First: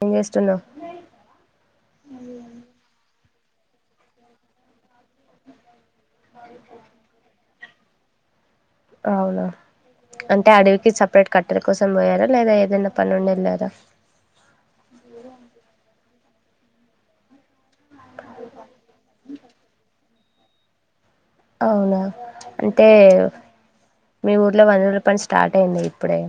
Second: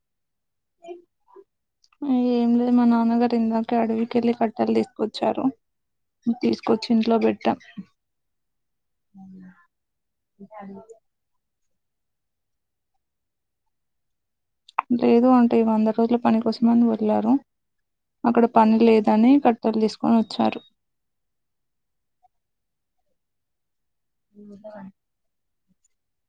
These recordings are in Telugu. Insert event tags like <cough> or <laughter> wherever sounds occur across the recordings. అ <inaudible> ఉ ఏం లేదు మా నాన్నగారి ఇందాకే అడవికెళ్లిి కట్టలు తీసుకొచ్చారు తీసుకొచ్చి ఇంట్లో పెట్టాం అవునా అంటే అడవికి సపరేట్ కట్టెలు కోసం పోయారా లేదా ఏదైనా పనుండి ఎళ్ళారా లేదు ఆంటి వంద రోజుల పని కోసమని వెళ్లారు అక్కడ పని లేదని కట్టలు తీసుకు కొొని వచ్చారు. అవునా అంటే మీ ఊర్లో వంద రోజుల పని స్టార్ట్ అయింది ఇప్పుడే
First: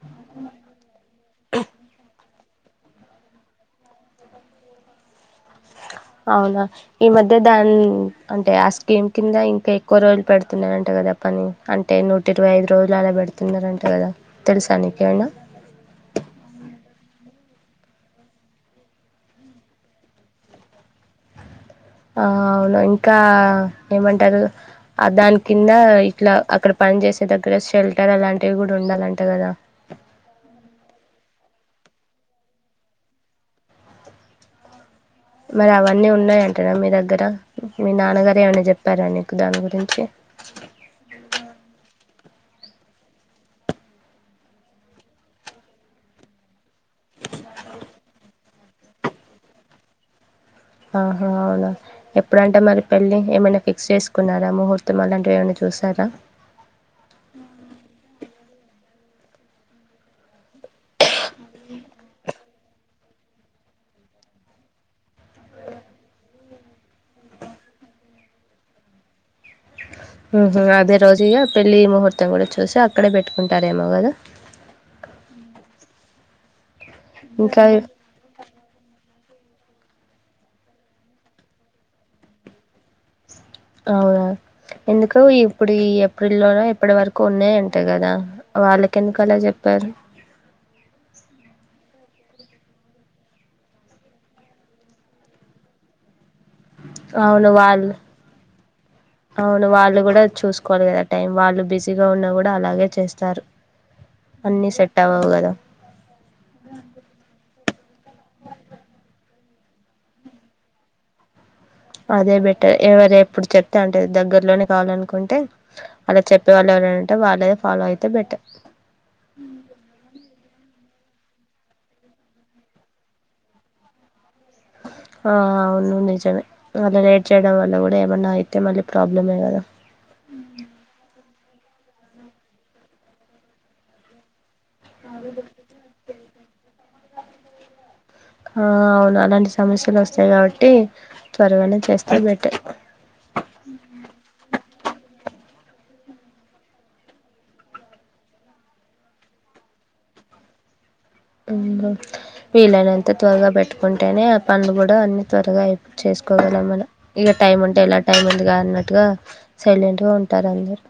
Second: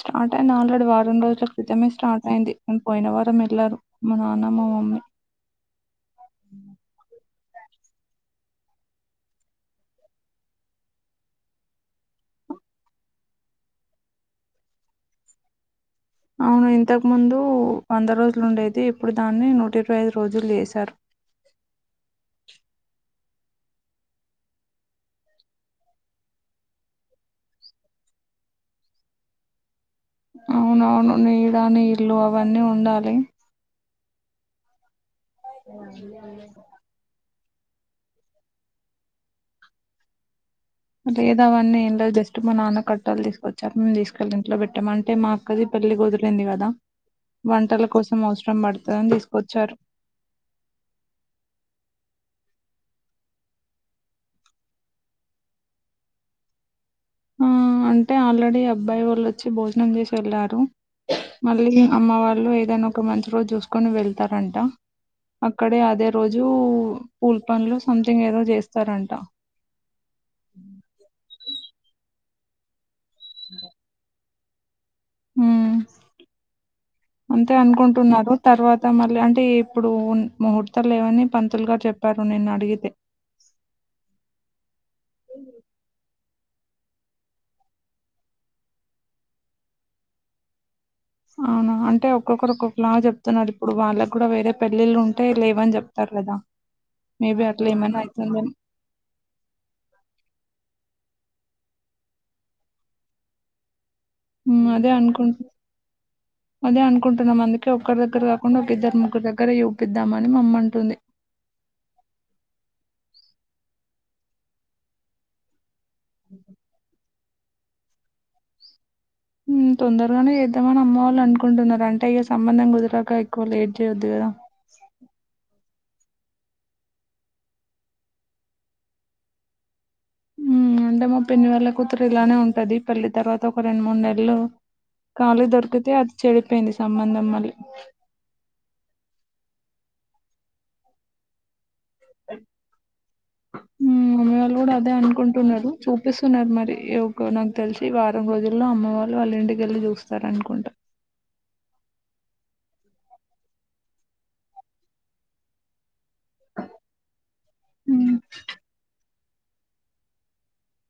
స్టార్ట్ అయిన ఆల్రెడీ వారం రోజుల క్రితమే స్టార్ట్ అయింది పోయిన వారం ఎల్లారు మా నాన్న మా మమ్మీ అవునా ఈ మధ్య అదే దాని అంటే ఆ స్కీమ్ కింద ఇంకా ఎక్కువ అంటే స్కీం కింద రోజులు ఇంకా ఎక్కువ రోజులు పెడుతున్నారంట కదా పని అంటే నూట ఇరవై ఐదు రోజులు అలా పెడుతున్నారంట కదా తెలుసా నీకేమన్నా అవును ఇంతకు ముందు వంద రోజులు ఉండేది ఇప్పుడు దాన్ని నూట ఇరవై ఐదు రోజులు చేసారు ఆ అవును ఇంకా ఏమంటారు ఆ దాని కింద ఇట్లా అక్కడ పని చేసే దగ్గర షెల్టర్ అలాంటివి కూడా ఉండాలంట కదా అవునవును నీడ నీళ్ళు అవన్నీ ఉండాలి మరి అవన్నీ ఉన్నాయంటార మీ దగ్గర మీ నాన్నగారు ఏమనా చెప్పారా నీకు దాని గురించి లేదు అవన్నీ ఏం లే జస్ట్ మా నాన్న కట్టలు తీసుకొచ్చారు మేము తీసుకెళ్ళి ఇంట్లో పెట్టాం అంటే మా అక్కది పెళ్లి కుదిరింది కదా. వంటల కోసం అవ సరం పడుతదని తీసుకొచ్చారు ఆహా అవునా ఎప్పుడంట మరి పెళ్ళి ఏమైనా ఫిక్స్ చేసుకున్నారా ముహూర్తం అలాంటివి ఏమైనా చూసారా. ఆ అంటే ఆల్రెడీ అబ్బాయి వాళ్ళు వచ్చి భోజనం చేసి వెళ్ళారు. మళ్ళీ అమ్మాయి వాళ్ళు ఏదైనా ఒక మంచి రోజు చూసుకొని వెళ్తారంట అక్కడే అదే రోజు పూల్ పండ్లు సంథింగ్ ఏదో చేస్తారంట. మ్మ హ్మ్ అదే రోజిగా పెళ్లి ముహూర్ త్తం గూడ చూసాం అక్కడే బెట్టుకుంటారేమో గదా హ్మ్ అంతే ఇంకా అనుకుంటున్నారు తర్వాత మళ్ళీ అంటే టే ఇప్పుడు ముహూర్తాలు లేవని పంతులుగారు చెప్పారు నిన్న అడిగితే అవునా ఎందుకు ఇప్పుడు ఈఎప్ ప్రిల్లో న ఇప్పటి వరకు ఉన్నాయంటాయి కదా వాళ్ళకెందుకు అలా జెప్పారు అవునా అంటే ఒక్కొక్కరు ఒక్కొక్క లాగా చెప్తున్నారు ఇప్పుడు వాళ్ళకి కూడా వేరే పెళ్ళిళ్ళు ఉంటే లేవని చెప్తారు లేదా అవును వాళ్ళు అవును వాళ్ళు కూడా చూసుకోవాలి కదట్ టైం వాళ్ళు బిజీగా ఉన్నా కూడా అలాగే చేస్తారు అన్నీ అదే సెట్ అవ్వవు అనుకుంటు కదా అదే అనుకుంటున్నాం అందుకు ఒకక్కరి దగ్గర కాకుండా ఒక ఇద్దరు ముగ్రు దగ్గర చూపిద్దామని మమ్మంటుంది అదే బెటర్ ఎవరు ఎప్పుడు చెప్తే అంటే దగ్గర్లోనే కావాలనుకుంటే అలా చెప్పేవాళ్ళు ఎవర వాళ్ళద ఫాలో అయితే బట్ట తొందరగానే చేద్దామని అమ్మవళ్ అనుకుంటున్నారు అంటే ఇక సంబంధం కుదిరక ఎక్కువ లేట్ చేయొద్దు కదా ఆ అవును నిజమే అలా లేట్ చేయడం వల్ల కూడా ఏమన్నా అయితే మళ్ళీ ప్రాబ్లమే కదా మ్మ్ అంటే పిన్ని వాళ్ళ కూతురు ఇలానే ఉంటది పెళ్లి తర్వాత ఒక రెండు మూడు నెలలు కాళీ దొరికితే అది చెడిపోయింది సంబంధం మళ్ళీ ఆ అవును అలాంటి సమస్యలు వస్తాయి కాబట్టి త్వరగానే చస్త పెట్ మ్మ్ మమ్మీ వాళ్ళు కూడా అదే అనుకుంటున్నారు చూపిస్తున్నారు మరి నాకు తెలిసి వారం రోజుల్లో అమ్మ వాళ్ళు వాళ్ళ ఇంటికెళ్ళి చూస్తారు అనుకుంటారు వీలైనంత త్వరగా పెట్టుకుంటేనే ఆ పండ్లు కూడా అన్ని త్వరగా అయిపోయి చేసుకోవగాల మన ఇక టైం ఉంటే ఎలా టైం ఉందిగా అన్నట్టుగా సైలెంట్ గా ఉంటారు అందరు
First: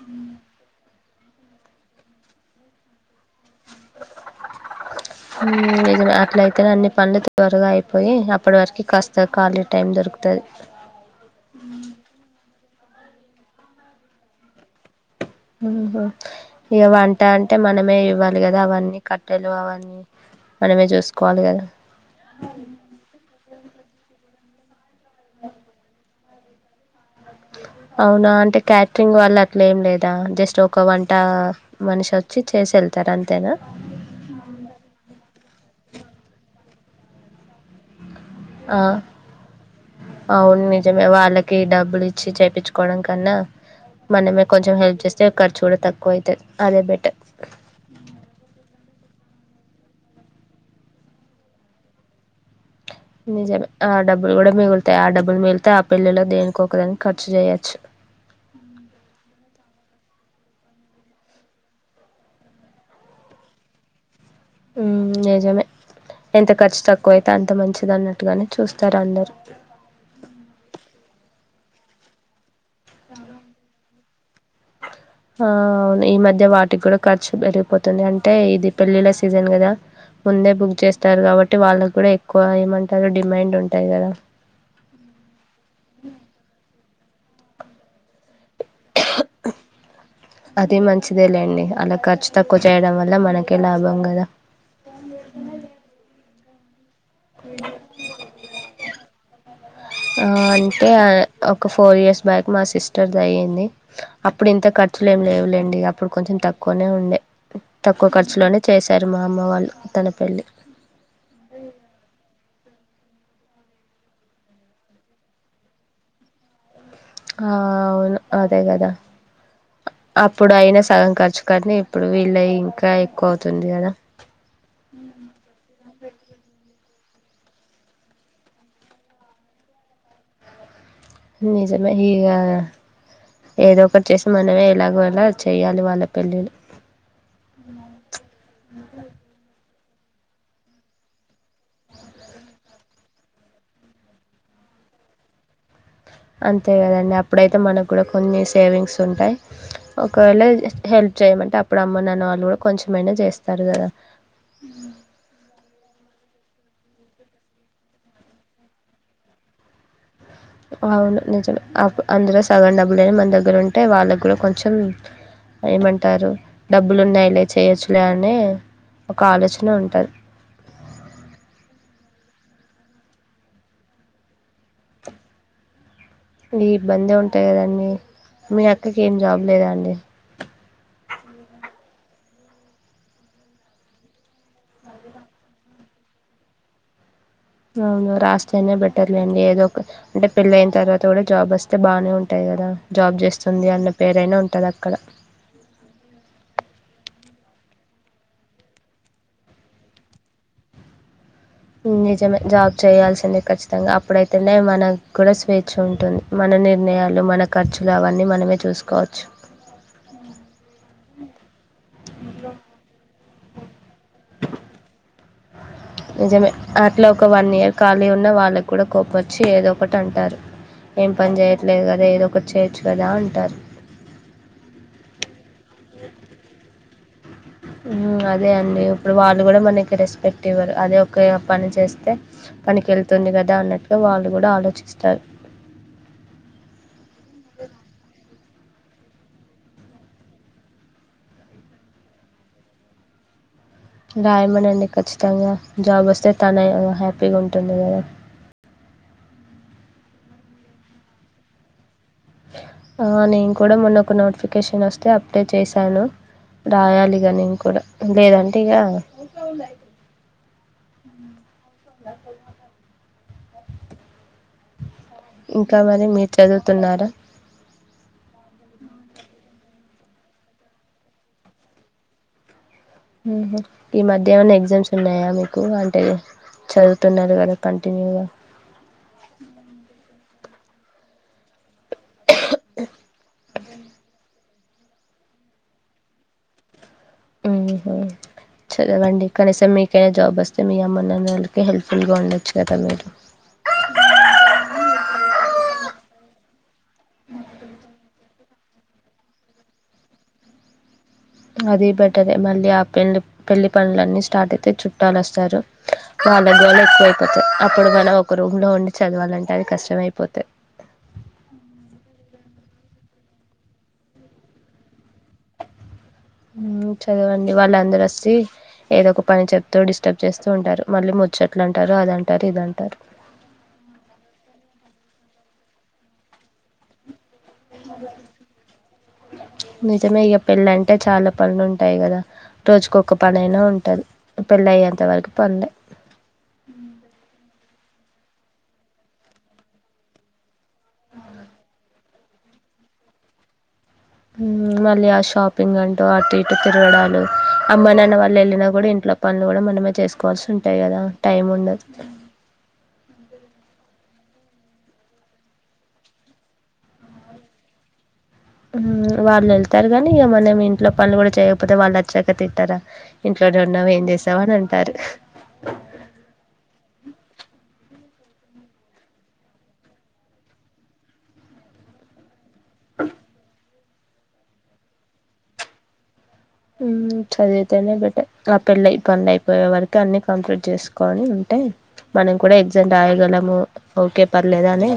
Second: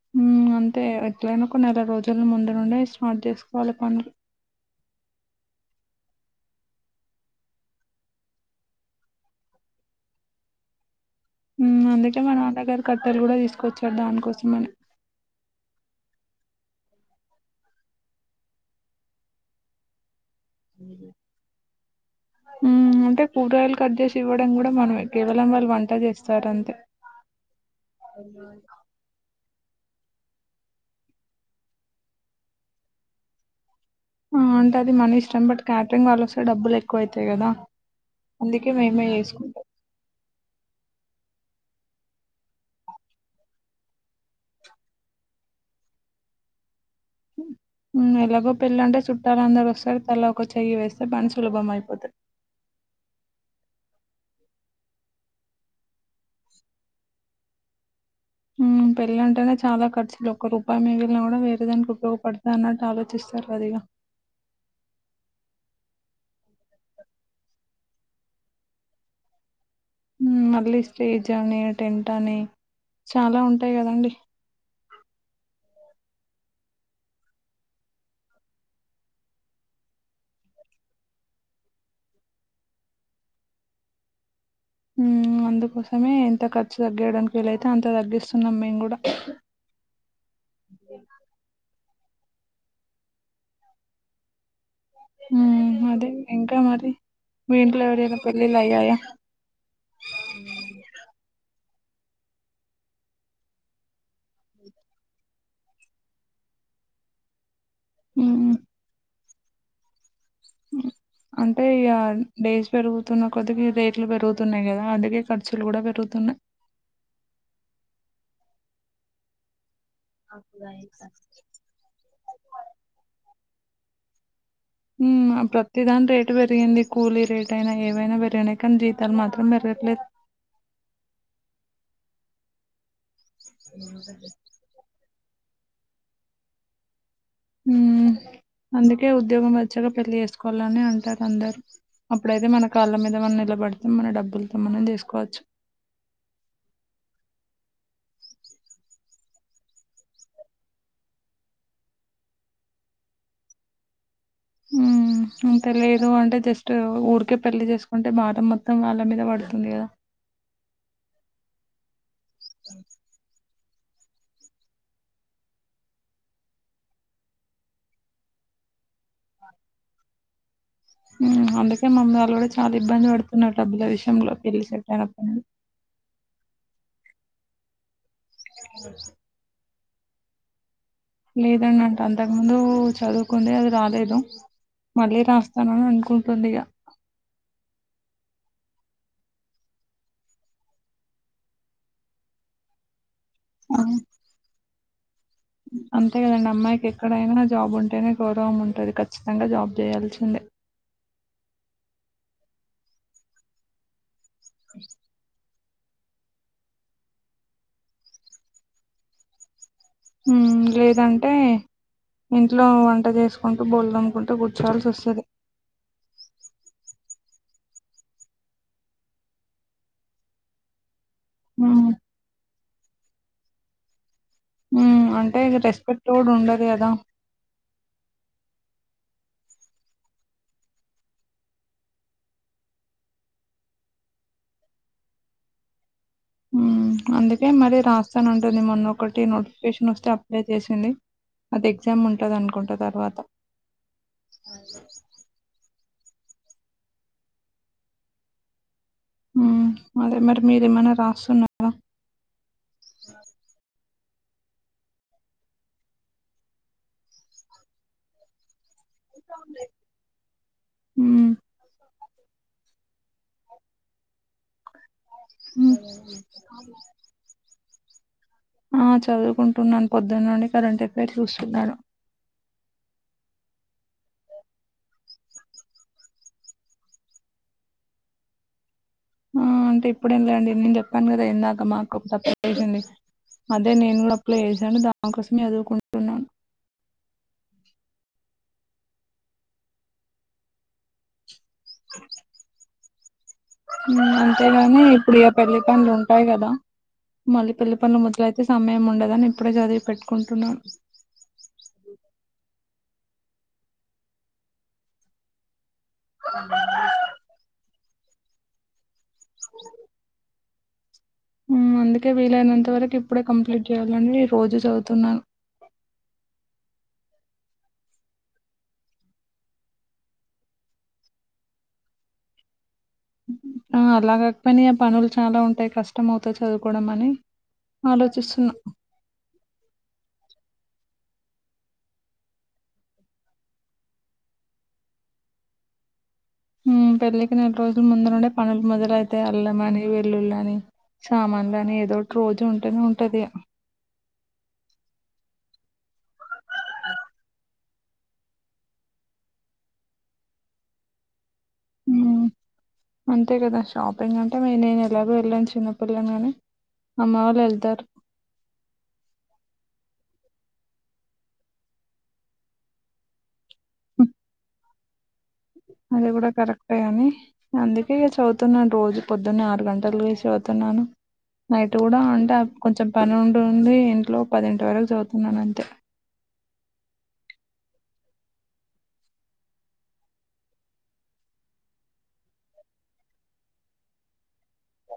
హ మ్మ్ అంతే ఎట్లైనా కొ నెల రోజుల ముందు నుండి స్మార్ట్ చేసుకోవాలి పనులు ద అట్ల అయితేనే అన్ని పనులు త్వరగా అయిపోయి అప్పటి వరకు కాస్త ఖాళీ టైం దొరుకుతుంది అందుక మనర కట్టెలు కూడా తీసుకొచ్చాడు దానికోసం అని హ ఇక వంట అంటే మనమే ఇవ్వాలి కదా అవన్నీ కట్టెలు అవన్నీ మనమే చూసుకోవాలి కదా అంట పూరయిలు కద శివడు కూడా మనంట్ కేవలం వాళ్ళు వంట చేస్త సరే అంతే అవునా అంటే క్యాటరింగ్ వాళ్ళ లేం లేదా జస్ట్ ఒక వంట మనిషి వచ్చి చేసి వెళ్తారు అంతేనా అంటే అది మన ఇష్టం బట్ క్యాటరింగ్ వాళ్ళ ఒకసారి బ్బులు ఎక్ కోయితే కదా అందుకే ఆ మేమే చేసుకుంటాం అవును నిజమే వా వాళ్ళకి డబ్బులు ఇచ్చి చేయిించుకోవడం కన్నా మనమే కొంచెం హెల్ప్ చేస్తే ఖర్చు కూడా తక్కువ అవుతుది అదేట్టి ఎలాగో పెళ్ళంటే చుట్ట చట్టాలందరూ ఒకస్తారి తల ఒక చెయ్యి వేస్తే బని సులభం అయిపోతుంది నిజమే ఆ డబ్బులు కూడా మిగులుతాయి ఆ డబ్బులు మిగిలితా ఆ పెళ్ళలో దేనికికో ఒకదానికి ఖర్చు చేయొచ్చు పళ్ల ఉంట చాలా ఖర్చులు ఒక్క రూపాయి మిగిలిన కూడా వేరే దానికి ఉపయోగపడతా అన్నట్టు ఆలోచిస్తారు అదిగా నిజమే ఎంత ఖర్చు తక్కువైతే అంత మంచిది అన్నట్టుగానే చూస్తారు అందరు మళ్ళీ స్టేజ్ అని టెంట్ అని చాలా ఉంటాయి కదండి ఆ అవును ఈ మధ్య వాటికి కూడా ఖర్చు పెరిగిపోతుంది అంటే ఇది పెళ్ళిళ్ళ సీజన్ కదా ముందే బుక్ చేస్తారు కాబట్టి వాళ్ళకి కూడా ఎక్కువ ఏమంటారు డిమాండ్ ఉంటాయి కదా అందుకోసమే ఎంత ఖర్చుగా తగ్యడానికిీలతేంత తగ్గిస్తున్నాంే అదే మంచిదే లేండి అలా ఖర్చు తక్కువ చేయడం వల్ల మనకే లాభం కదా హ అదే ఇంకా మరి మీీట్లో ఎవడినా పెళ్ళిలయి ఆయా ఆ అంటే ఒక ఫోర్ ఇయర్స్ బ్యాక్ మా సిస్టర్ది అయ్యంది అప్పుడు ఇంత ఖర్చులు ఏం లేవు లే డి అప్పుడు కొంచెం తక్కువనే ఉండే తక్కువ ఉమ్ ఖర్చులోనే చేశారు మా అమ్మ వాళ్ళు తన పెళ్లి అంటే ఇ డేస్ పెరుగుతున్న కొద్దిగా రేట్లు పెరుగుతున్నాయి కదా అందుకే ఖర్చులు కూడా పెరుగుతున్నాయి ఆ అవును అదే కదా అప్పుడు అయినా సగం ఖర్చు కానీ ఇప్పుడు వీళ్ళ ఇంకా ఎక్కువ అవుతుంది చడియార ప్రతిదాని రేటు పెరిగింది కూలీ రేట్ అైనా ఏవైనా పెరిగినా కానీ జీతాలు మాత్రం పెరగట్లేదు నిజమా ఇగా ఏదో ఒకటి చేసి మనమే ఎలాగోల చెయ్యాలి వాళ్ళ పెళ్ళిళ్ళ ఉ అందుకే ఉద్యోగం మధ పచ్చగా పెళ్లి చేసుకోవాలని అంటారు అందరు అప్పుడైతే మన కాళ్ళ మీద మనం నిలబడితే మన డబ్బులతో మనం చేసుకోవచ్చు అంతే కదండి అప్పుడైతే మనకు కూడా కొన్ని సేవింగ్స్ ఉంటాయి ఒకవేళ హెల్ప్ చేయమంటే అప్పుడు అమ్మ నాన్న వాళ్ళు కూడా కొంచెమైనా చేస్తారు కదా ఉ అంతలా ఇ ఉండది జస్ట్ ఊరికే పెళ్లి చేసుకుంటే మారం మొత్తం వాళ్ళ మీద పడుతుంది కదా అవును నిజం అ అందలో సగ డబ్లులే మన దగ్గర ఉ అంటే వాళ్ళ కూడా కొంచెం ఏమంటారు డబ్బులున్నాయి లే చేయొచ్చులే అని ఒక ఆలోచన ఉంటారు హ్మ్ అందుకే మమ్మీ కూడా చాలా ఇబ్బంది పడుతున్నారు డబ్బుల విషయంలో పలిసట్ ఇ ఇబ్బంద ఉంటాయి కదండి మీ అక్కకి ఏం జాబ్ లేదా అండి లేదాన్నా అంతకు ముందు చదువుకుే అది రాలేదు మళ్ళీ రాస్తానుని అనుకుంటుంది ఇక అవును రాస్తేనే బెటర్లేండి ఏదో ఒక అంటే పెళ్ళ అయిన తర్వాత కూడా జాబ్ వస్తే బాగానే ఉంటాయి కదా జాబ్ చేస్తే సంది అన్న పేరైనా ఉంటుంది అక్కడ అంతే కదండి అమ్మాయికి ఎక్కడైనా జాబ్ ఉంటేనే గౌరవం ఉంటుంది ఖచ్చితంగా జాబ్ చేయాల్సిందే నిజమే జాబ్ చేయాల్సింద ఖచ్చితంగా అప్పుడైతే ఎ మన గుడ స్వేచ్ ఖర్చు ఉంటుంది మన నిర్ణయాలు మన ఖర్చులు అవన్నీ మనమే చూసుకోవచ్చు లేదంటే ఇంట్లో వంట చేసుకుంటూ బొళ అమ్ముకుంటే కూర్చోల్సి వస్తుంది నిజమే అట్లా ఒక వన్ ఇయర్ ఖాళీ ఉన్న వాళ్ళకి కూడా కోప్ప వచ్చి ఏదో ఒకటి అంటారు ఏం పని చేయట్లేదు ఉమ్ కదా ఏదో ఒకటి చేర్చ్ కలా ఉంటారు ఉమ్, అంటే రెస్పెక్ట్ కూడా ఉండదు కదా మ్మ్ అదే అండి ఇప్పుడు వాళ్ళు కూడా మనకి రెస్పెక్ట్ ఇవ్వరు అదే ఒకే పని చేస్తే పనికి వెళ్తుంది కదా అన్నట్టుగా వాళ్ళు కూడా ఆలోచిస్తారు. మ్మ్ అందుకే మరి రాస్తానం టుంది మొన్నొ ఒకటి నోటిఫికేషన్ వస్తే అప్లై చేసింది అది ఎగ్జామ్ ఉంటంది అనుకుంట తర్వాత రాయమనండి కచ్చితంగా జాబ్ వస్తే తనే హ్యాపీగా ఉంటుంది కదా మ్మ్ అదే మరి మీరేమనా రాస్తున్నారా ఆ, నేను కూడా మొన్న ఒక నోటిఫికేషన్ వస్తే అప్లై చేశాను రాయాలిగా నేను కూడా లేదంటే ఇక మ్మ్ స ఉమ్. ఇంకా మరి మీరు చదువుతున్నారా ఆ చదువుకుంటున్నాను పొద్దున్న నుండి కరెంట్ ఎఫైర్ చూస్తున్నాను హ్మ్ హు ఈ మధ్య ఏమైనా ఎగ్జామ్స్ ఉన్నాయా మీకు అంటే చదువుతున్నారు కదా కంటిన్యూగా మ్మ్ అంటే ఇప్పుడేం లేండి నేను చెప్పాను కదా ఎందక మాకు <unintelligible> అదే నేను కూడా అప్లై చే అను దానికోసమే చదువుకుంటున్నాను హ్మ్ హు చదవండి కనీసం మీకైనా జాబ్ వస్తే మీ అమ్మ నాన్నల్ హెల్ప్ఫుల్ గా ఉండచ్చు కదా మీరు హ్మ్ అంతేగాని ఇప్పుడు ఇగ పెళ్లి పనులు ఉంటాయి కదా మళ్ళీ పెళ్ళి పనులు మొదలైత్ అయితే సమయం ఉండదని ఇప్పుడే చదివి పెట్టుకుంటున్నా అదే బెటర్ మళ్ళీ ఆ పెళ్ళి పెళ్లి పనుడ్లన్నీ స్టార్ట్ అయితే చుట్టాలు వస్తారు ఆళ్ల గోల ఎక్కువైతది ఇప్పుడుగాన ఒక రూమ్ లో ఉం చదవాలంటే అది కష్టమైపోతది మ్మ్ అందుకే వీలైనంత వరకు ఇప్పుడే కంప్లీట్ చేయాలండి నేను రోజు చదువుతున్నాను. మ్మ్ చదవండి వాళ్ళందరు వచ్చి ఏదో ఒక పని చెప్తూ డిస్టర్బ్ చేస్తూ ఉంటారు మళ్ళీ ముచ్చట్లు అంటారు అదంటారు ఇదంటారు ఆ అలా గాకపోయిన ఇగ పనులు చాలా ఉంటాయి కష్టం అవుతది చదువుకోవడం అని ఆలోచిస్తున్నాం పెళ్ళ అంటే చాలా పనులు ఉంటాయి కదా రోజుకొక్క పని అయినా ఉంటది పెళ్ళి అయ్యేంతవరకు పనులే మ్మ్ పెళ్ళికనే రోజుల ముందు నుండే పనులు మొదలైతయి అల్లంమని వెల్లుళ్ళ అని సామాన్లు అని ఏదో ఒకటి రోజు ఉంటేనే ఉంటది ఇగ మ్మ్ మళ్ళీ ఆ షాపింగ్ అన్ తో అటు ఇటు తిరగడాలు అమ్మా నాన్న వాళ్ళు వెళ్ళినా కూడా ఇంట్లో పనులు కూడా మనమే చేసుకోవాల్సి ఉంటాయి కదా టైం ఉండదు. మ్ అంతే కదా షాపింగ్ అంటే నే నేను ఎలాగో వెళ్ళను చిన్నపిల్లని అని అమ్మ వాళ్ళు వెళ్తారు మ్మ్ వాళ్ళు వెళ్తారు కానీ ఇక మనం ఇంట్లో పనులు కూడా చేయకపోతే వాళ్ళు వచ్చాక తిట్టరా ఇంట్లోనే ఉన్నావు ఏం చేసావ్ అని అంటారు. ఎ చదువుతున్నాను రోజు పొద్దున్న ఆరు గంటలుగా చదువుతున్నాను నైట్ కూడా అంటే కొంచెం పని ఉంటుంది నైట్లో పదింటి వరకు చదువుతున్నాను అంతే చదివితేనే బెటర్ ఆ పెళ్ళ పండ్ అయిపోయే వరకు అన్ని కంప్లీట్ చేసుకొని ఉంటే మనం కూడా ఎగ్జామ్ రాయగలము ఓకే పర్లేదా అనే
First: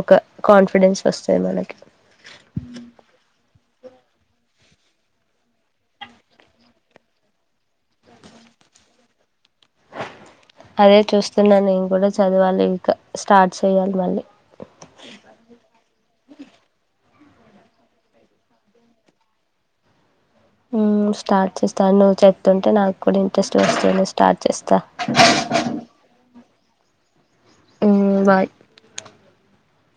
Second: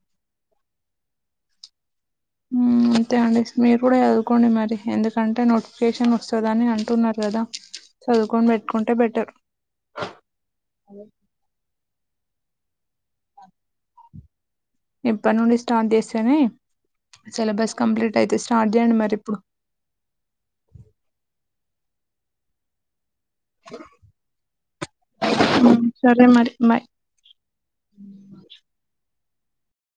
ఒక కాన్ఫిడెన్స్ వస్తంది మనకి మ్మ్, అంతే అండి మీరు కూడా చదువుకోండి మరి ఎందుకంటే నోటిఫికేషన్ వస్తుందని అంటున్నారు కదా చదువుకొని పెట్టుకుంటే బెటర్ అదే చూస్తున్నా నేను కూడా చదివాలి ఇంకా స్టార్ట్ చేయాలి మళ్ళీ ఇప్పటి నుండి స్టార్ట్ చేస్తేనే సిలబస్ కంప్లీట్ అయితే స్టార్ట్ చేయండి మరి ఇప్పుడు ఊమ్ స్టార్ట్ చేస్తాను నువ్వు చెపుతుంటే నాకు ప్పు ఇంట్రెస్ట్ వస్తుంది స్టార్ట్ చేస్తా మ మ్ బాయ్